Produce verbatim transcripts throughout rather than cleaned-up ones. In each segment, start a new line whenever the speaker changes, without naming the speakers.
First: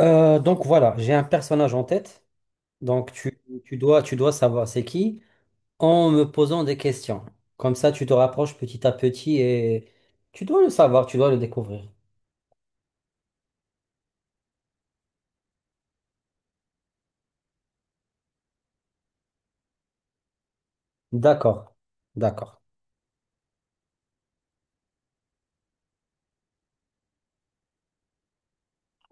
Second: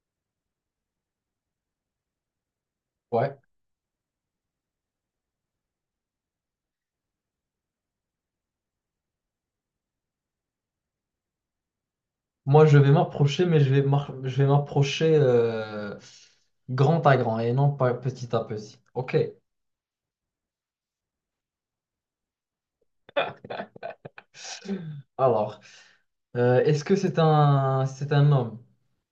Euh, donc voilà, j'ai un personnage en tête. Donc
Ouais.
tu, tu dois, tu dois savoir c'est qui en me posant des questions. Comme ça, tu te rapproches petit à petit et tu dois le savoir, tu dois le découvrir.
Moi, je vais m'approcher, mais je vais m'ar- je vais m'approcher euh, grand à grand et non pas petit à petit. Ok.
D'accord, d'accord.
Alors, euh, est-ce que c'est un, c'est un homme?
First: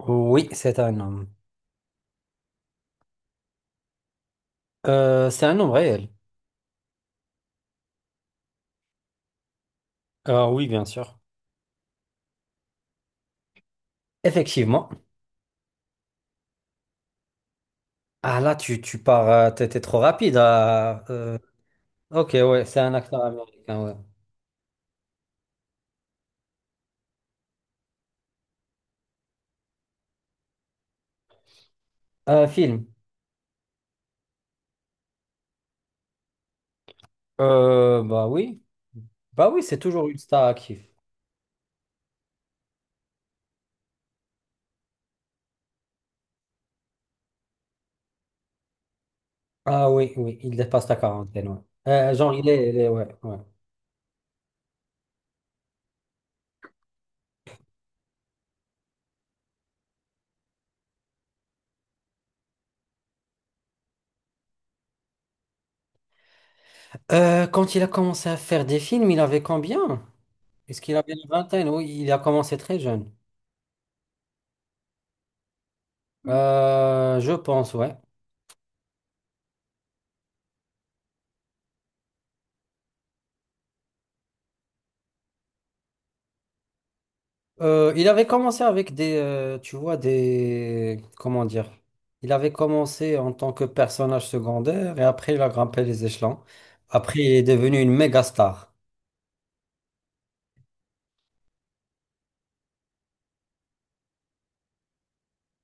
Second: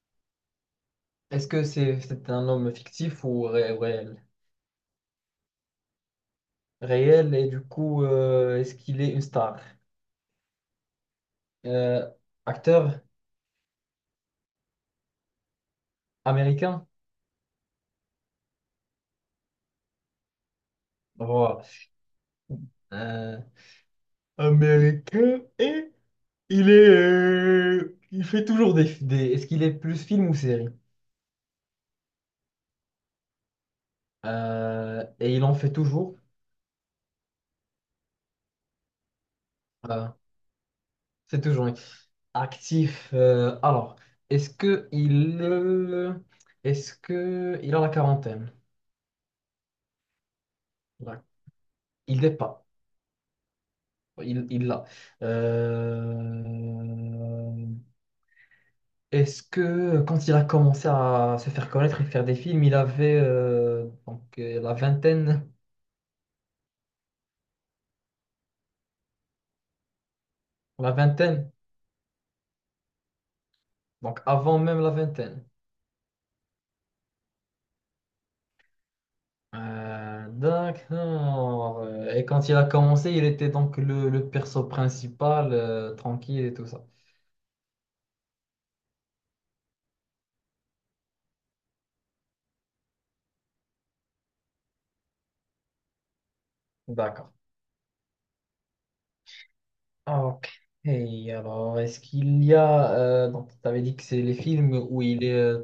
Oui, c'est un homme.
Est-ce que c'est c'est un homme fictif ou ré- réel?
Euh, c'est un homme réel.
Réel, et du coup, euh, est-ce qu'il est une star?
Ah oui, bien sûr.
Euh, acteur
Effectivement.
américain?
Ah là, tu, tu pars, euh, t'es t'es trop rapide. Ah, euh,
Voilà.
ok, ouais, c'est un acteur
Euh,
américain, ouais.
américain et il est, euh, il fait toujours des, des- Est-ce qu'il est plus film ou série?
Euh, film.
Euh, et il en fait toujours.
Euh, bah oui, bah oui, c'est
Euh,
toujours une star active.
c'est toujours lui. Actif. Euh, alors, est-ce que il, euh, est-ce que il a la quarantaine?
Ah oui, oui, il dépasse la
Là.
quarantaine, ouais. Euh,
Il n'est
genre, il
pas.
est, il est- ouais, ouais.
Il, il l'a. Euh, est-ce que quand il a commencé à se faire connaître et faire des films, il avait euh, donc euh, la vingtaine,
Euh, quand il a commencé à faire des films, il avait combien? Est-ce
la
qu'il avait une
vingtaine,
vingtaine? Oui, il a commencé très jeune.
donc avant même la vingtaine.
Euh, je pense, ouais.
Euh, d'accord. Et quand il a commencé, il était donc le, le perso principal, euh, tranquille et tout ça.
Euh, il avait commencé avec des, euh, tu vois, des, comment dire? Il avait commencé en tant que personnage secondaire et après il a grimpé les échelons. Après, il
D'accord.
est devenu une méga star.
Ah, ok. Et alors, est-ce qu'il y a... euh, donc, tu avais dit que c'est les films où il est, euh,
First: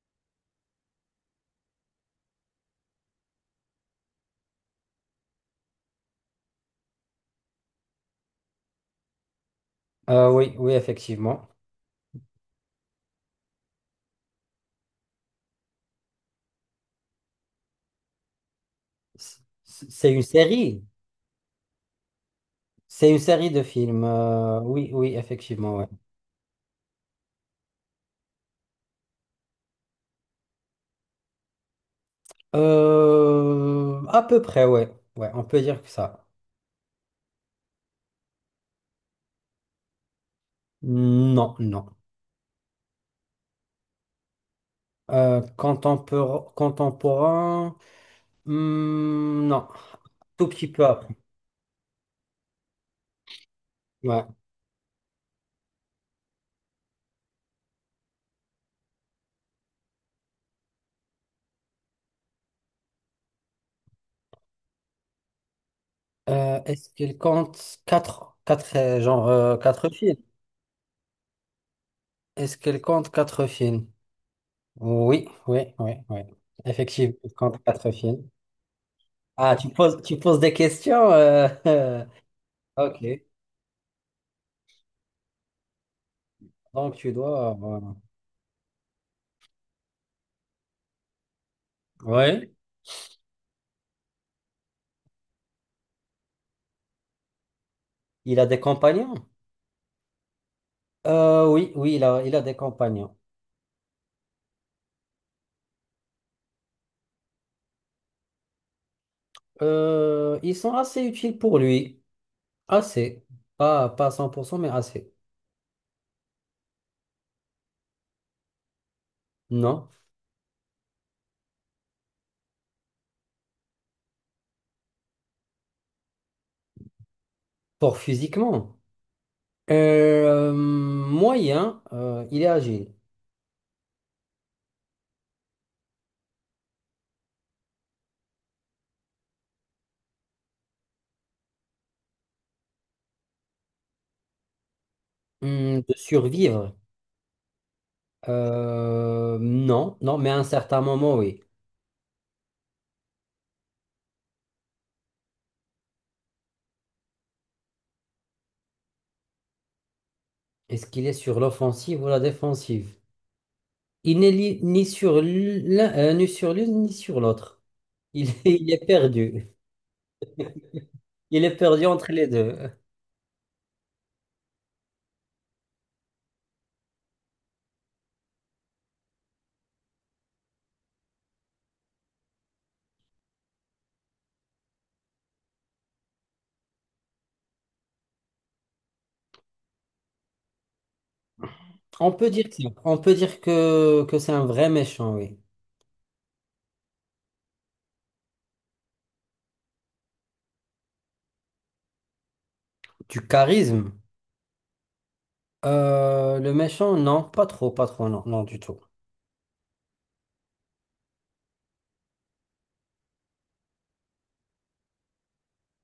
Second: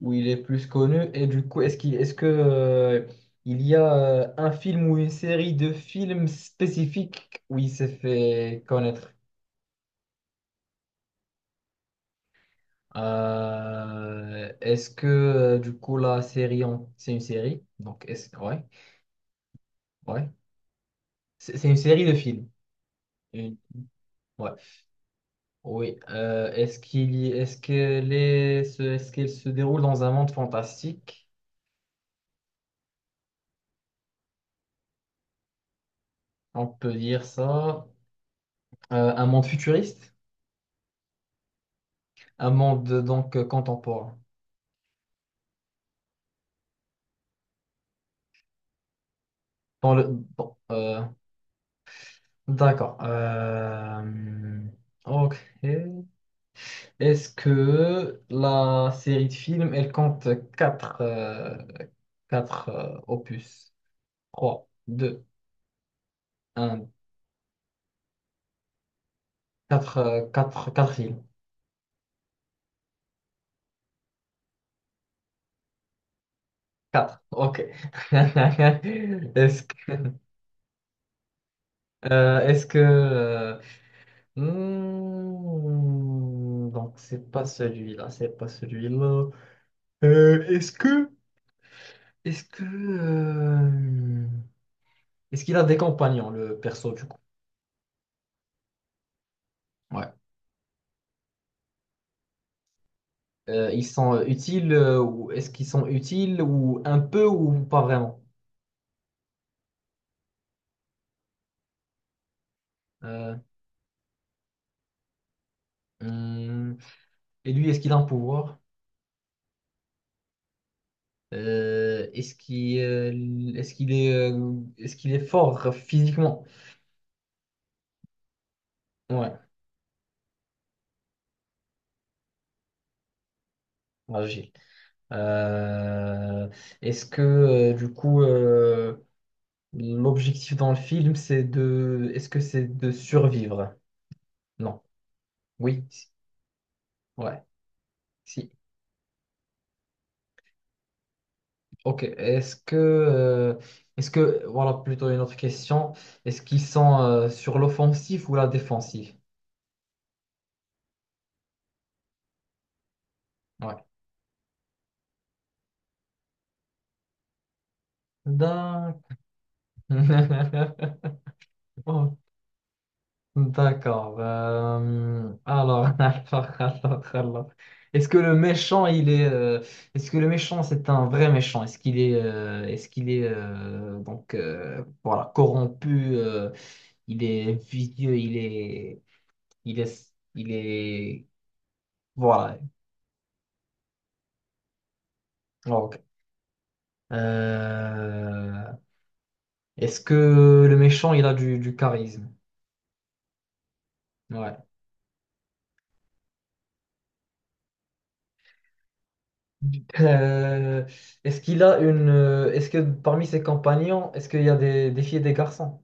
où il est plus connu. Et du coup, est-ce qu'il, est-ce que, euh, il y a euh, un film ou une série de films spécifiques où il s'est fait connaître?
Euh, oui, oui, effectivement.
Euh, est-ce que, euh, du coup, la série, en- c'est une série? Donc, est-ce... Ouais,
C- C'est une
ouais.
série.
C'est c'est une série de films.
C'est une série
Une-
de films.
Ouais.
Euh, oui, oui, effectivement, ouais.
Oui. Euh, est-ce qu'il y- est-ce qu'elle est, ce- est-ce qu'elle se déroule dans un monde fantastique?
Euh, à peu près, ouais. Ouais, on peut dire que ça.
On peut dire ça. Euh, un monde futuriste?
Non, non.
Un monde euh, donc euh, contemporain.
Euh, contempor- contemporain, hmm, non.
Dans le,
Tout
bon,
petit peu
euh,
après.
d'accord. Euh,
Ouais.
ok. Est-ce que la série de films, elle compte quatre euh, quatre, euh, opus? Trois, deux,
Euh, est-ce
un.
qu'elle compte quatre, quatre, euh, genre, euh, quatre
Quatre
films?
euh, quatre quatre films.
Est-ce qu'elle compte quatre films? Oui, oui, oui, oui. Effectivement,
Quatre.
elle
Ok.
compte quatre films. Ah,
Est-ce
tu poses,
que...
tu poses des questions. euh,
Euh, est-ce que...
Ok.
euh, hmm, donc,
Donc, tu
c'est pas
dois. Voilà.
celui-là, c'est pas celui-là. Euh, est-ce que... Est-ce
Oui.
que... euh, est-ce qu'il a des compagnons, le perso, du coup?
Il a des compagnons?
Ouais.
Euh, oui, oui, il a, il a des compagnons.
Euh, ils sont euh, utiles euh, ou est-ce qu'ils sont utiles ou un peu ou pas vraiment?
Euh, ils sont assez utiles pour lui. Assez.
Euh,
Pas, pas à cent, pour cent, mais assez.
hmm, et lui, est-ce qu'il a un pouvoir?
Non.
Euh, est-ce qu'il euh, est-ce qu'il est, euh, est-ce qu'il est fort physiquement?
Pour physiquement.
Ouais,
Euh, moyen, euh, il est agile.
agile. Euh, est-ce que euh, du coup euh, l'objectif dans le film c'est de est-ce que c'est de survivre? Non.
Hum,
Oui.
de
Si.
survivre.
Ouais. Si.
Euh, non, non, mais à un certain moment, oui.
Ok. Est-ce que euh, est-ce que voilà plutôt une autre question. Est-ce qu'ils sont euh, sur l'offensive ou la défensive?
Est-ce qu'il est sur l'offensive ou la défensive?
Ouais.
Il n'est li- ni sur l'un, euh, ni sur l'une, ni sur l'autre. Il, il est
D'accord.
perdu. Il est perdu entre
Ok.
les deux.
D'accord. Euh, alors, alors, alors, alors. Est-ce que le méchant, il est, euh, Est-ce que le méchant, c'est un vrai méchant? Est-ce qu'il est, euh, est-ce qu'il est, euh, donc, euh, voilà, corrompu, euh, il est vicieux, il est, il est, il est,
On peut dire
voilà.
que, on peut dire que, que c'est un vrai méchant, oui.
Ok. Euh, est-ce que le méchant, il a du, du charisme?
Du charisme.
Ouais.
Euh, le méchant, non, pas trop, pas trop, non, non, du tout.
Euh, est-ce qu'il a une. Euh, Est-ce que parmi ses compagnons, est-ce qu'il y a des, des filles et des garçons?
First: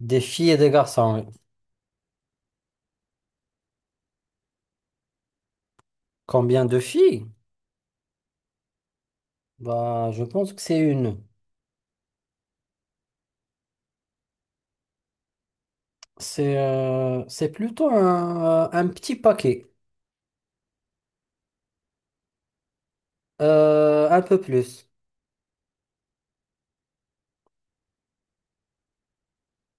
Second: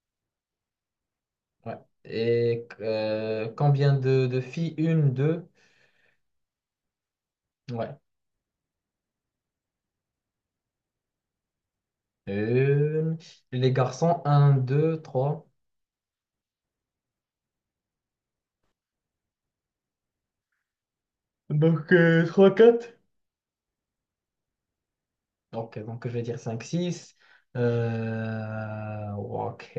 Des filles et des garçons, oui.
Ouais. Et euh, combien de, de filles? Une, deux.
Combien de filles?
Ouais.
Bah, je pense que c'est une.
Une. Les garçons, un, deux, trois.
C'est euh, c'est plutôt un, euh, un petit paquet,
Donc, euh, trois quatre.
Euh, un peu plus.
Ok, donc je vais dire cinq, six. Euh, ok.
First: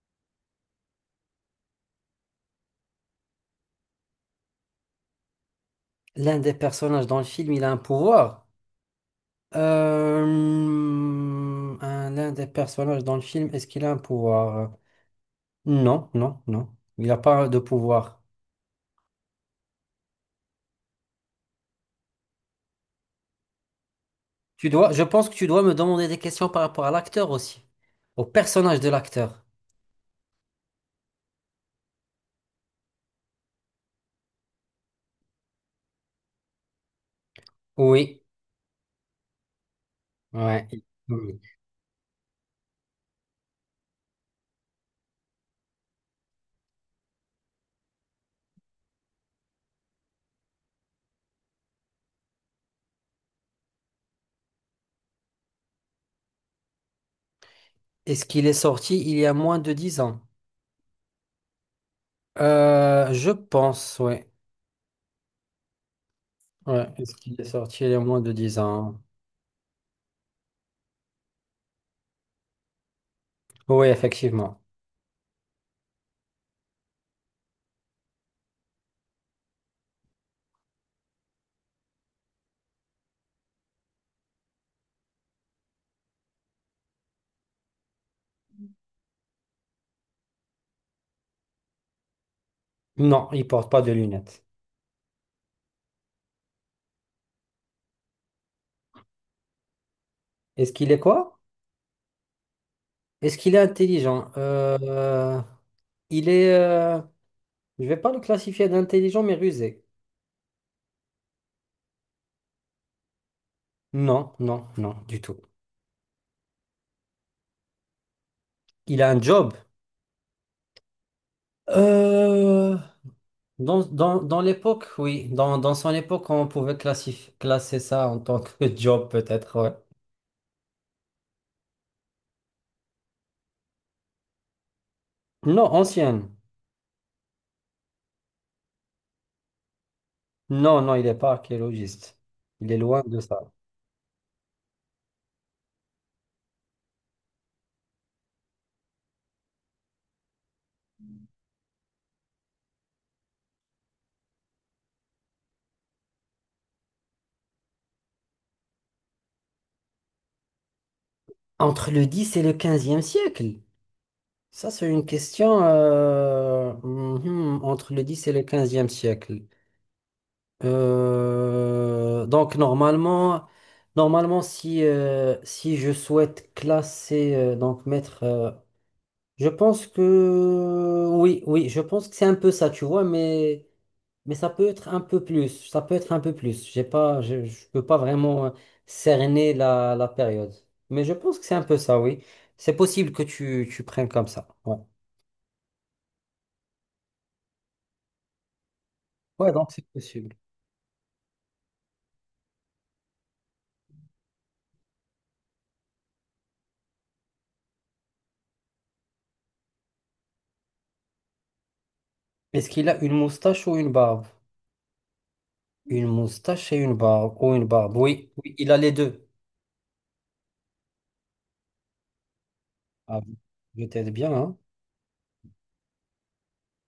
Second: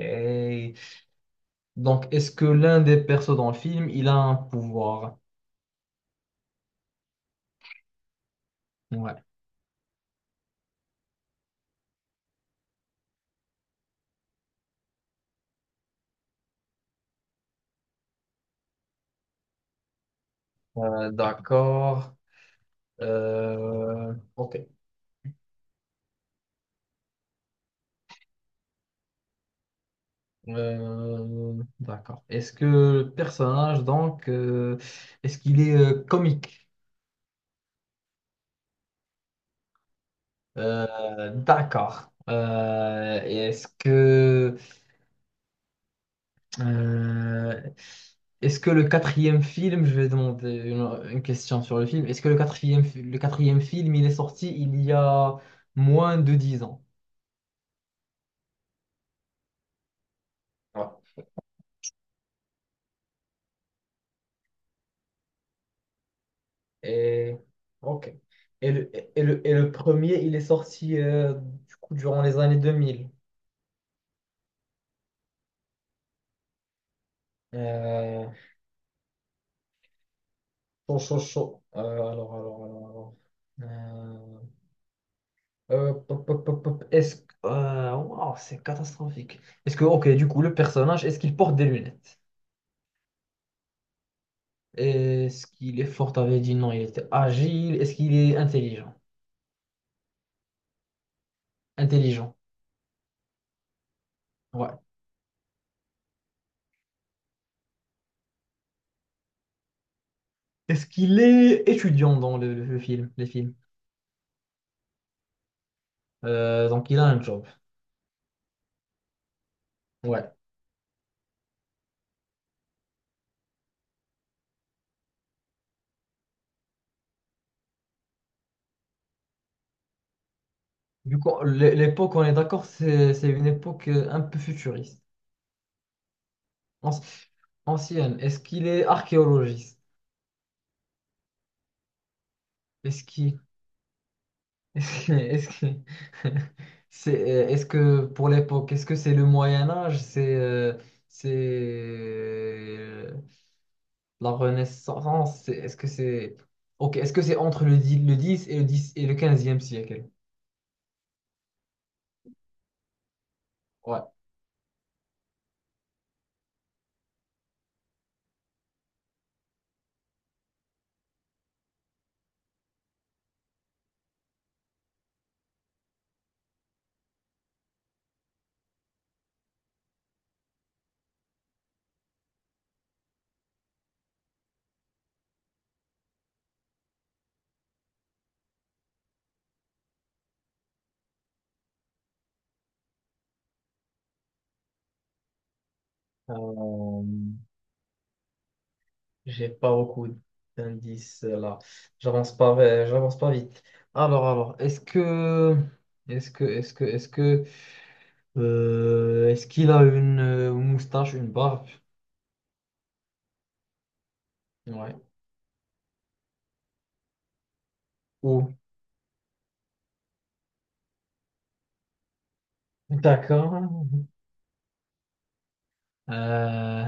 Donc, est-ce que l'un des persos dans le film, il a un pouvoir?
L'un des personnages dans le film, il a un pouvoir.
Ouais.
Euh, un- L'un des personnages dans le film, est-ce qu'il a un pouvoir? Non, non, non. Il n'a pas de pouvoir.
Euh, d'accord. Euh, ok.
Tu dois, je pense que tu dois me demander des questions par rapport à l'acteur aussi, au personnage de l'acteur.
Euh, d'accord. Est-ce que le personnage, donc, euh, est-ce qu'il est euh, comique?
Oui, ouais.
Euh,
Oui.
d'accord. Euh, et est-ce que, euh, est-ce que le quatrième film, je vais demander une, une question sur le film, est-ce que le quatrième, fi- le quatrième film, il est sorti il y a moins de dix ans?
Est-ce qu'il est sorti il y a moins de dix ans?
Ouais.
Euh, je pense, oui. Ouais. Est-ce
Et,
qu'il est sorti il y a
ok.
moins de dix
Et le,
ans?
et le, et le premier, il est sorti euh, du coup, durant les années deux mille.
Oui, effectivement.
Euh, Chaud, chaud, chaud. Euh, alors, alors, alors, alors. Euh, hop, hop, hop, hop, hop. Est-ce que. Euh, wow, c'est catastrophique. Est-ce que, ok, du coup, le personnage, est-ce qu'il porte des lunettes?
Non, il porte pas de lunettes.
Est-ce qu'il est fort? T'avais dit non, il était agile. Est-ce qu'il est intelligent?
Est-ce qu'il est quoi?
Intelligent,
Est-ce qu'il est intelligent?
ouais.
Euh, il est... euh, je vais pas le classifier d'intelligent, mais rusé.
Est-ce qu'il est étudiant dans le, le film, les films?
Non, non, non, du tout.
Euh, donc, il a un job.
Il a un job.
Ouais.
Euh, Dans, dans, dans l'époque, oui. Dans, dans son époque, on pouvait classif- classer ça en tant que job, peut-être, ouais.
Du coup, l'é- l'époque, on est d'accord, c'est c'est une époque euh, un peu futuriste.
Non, ancienne.
Anci- Ancienne. Est-ce qu'il est archéologiste?
Non, non, il n'est pas archéologiste. Il est loin
Est-ce
de
qu'il
ça.
Est-ce que, est-ce que, c'est, euh, est-ce que pour l'époque, est-ce que c'est le Moyen Âge, c'est euh, c'est euh, la Renaissance, c'est- est-ce que c'est ok, est-ce que c'est entre le dix le dix et le dix et le quinzième siècle?
Entre le dix et le quinzième siècle?
Ouais.
Ça, c'est une question. Euh, mhm, entre le dix et le quinzième siècle. Euh, donc, normalement, normalement si, euh, si je souhaite classer, euh, donc mettre. euh, Je pense que oui, oui, je pense que c'est un peu ça, tu vois, mais mais ça peut être un peu plus, ça peut être un peu plus. J'ai pas, je, je peux pas vraiment euh, cerner la, la période, mais je pense que c'est un peu ça, oui. C'est possible que tu, tu prennes comme ça. Ouais,
Euh, j'ai
ouais, donc
pas
c'est
beaucoup
possible.
d'indices euh, là. J'avance pas, euh, j'avance pas vite. Alors, alors, est-ce que est-ce que est-ce que est-ce que euh, est-ce qu'il a une euh, moustache, une barbe?
Est-ce qu'il a une moustache ou une barbe?
Ouais.
Une moustache et une barbe ou une barbe? Oui, oui, il a les deux. Ah,
D'accord.
je t'aide bien, hein?
Euh,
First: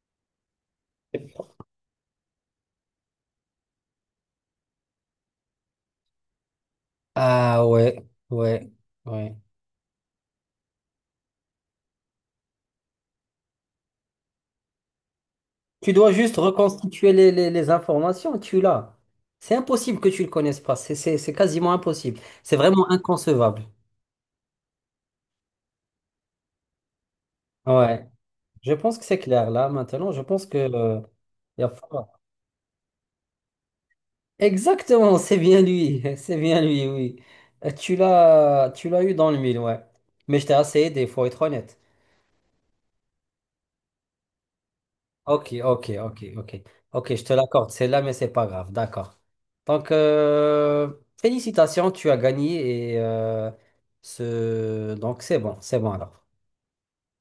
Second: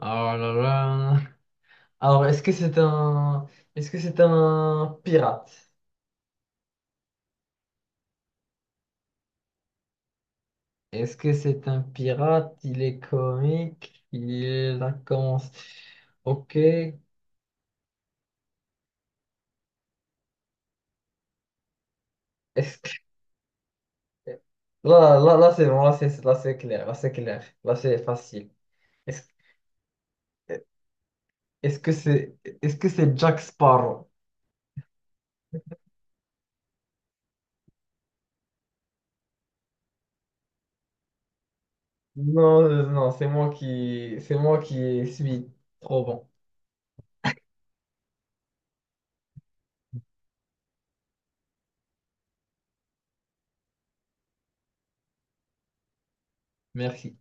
oh là là. Alors, est-ce que c'est un, est-ce que c'est un pirate?
Ah ouais, ouais, ouais.
Est-ce que c'est un pirate? Il est comique. Il a commencé.
Tu dois juste
Ok. Est-ce
reconstituer les, les- les informations, tu l'as. C'est impossible que tu le connaisses pas. C'est c'est- c'est quasiment impossible. C'est vraiment
que
inconcevable.
là, là, là, c'est bon. Là, c'est, là, c'est clair. Là, c'est clair. Là, c'est
Ouais.
facile.
Je pense que c'est
Est-ce,
clair là maintenant. Je pense que euh, il y a
est-ce que
fort.
c'est, est-ce que c'est Jack Sparrow?
Exactement, c'est bien lui. C'est bien lui, oui. Euh, Tu l'as tu l'as eu dans le mille, ouais. Mais je t'ai assez aidé, il faut être honnête.
Non, euh, non, c'est moi qui, c'est moi qui suis
Ok, ok,
trop
ok,
bon.
ok. Ok, je te l'accorde, c'est là, mais c'est pas grave, d'accord. Donc, euh, félicitations, tu as gagné et euh, ce... donc c'est bon, c'est bon alors.
Merci.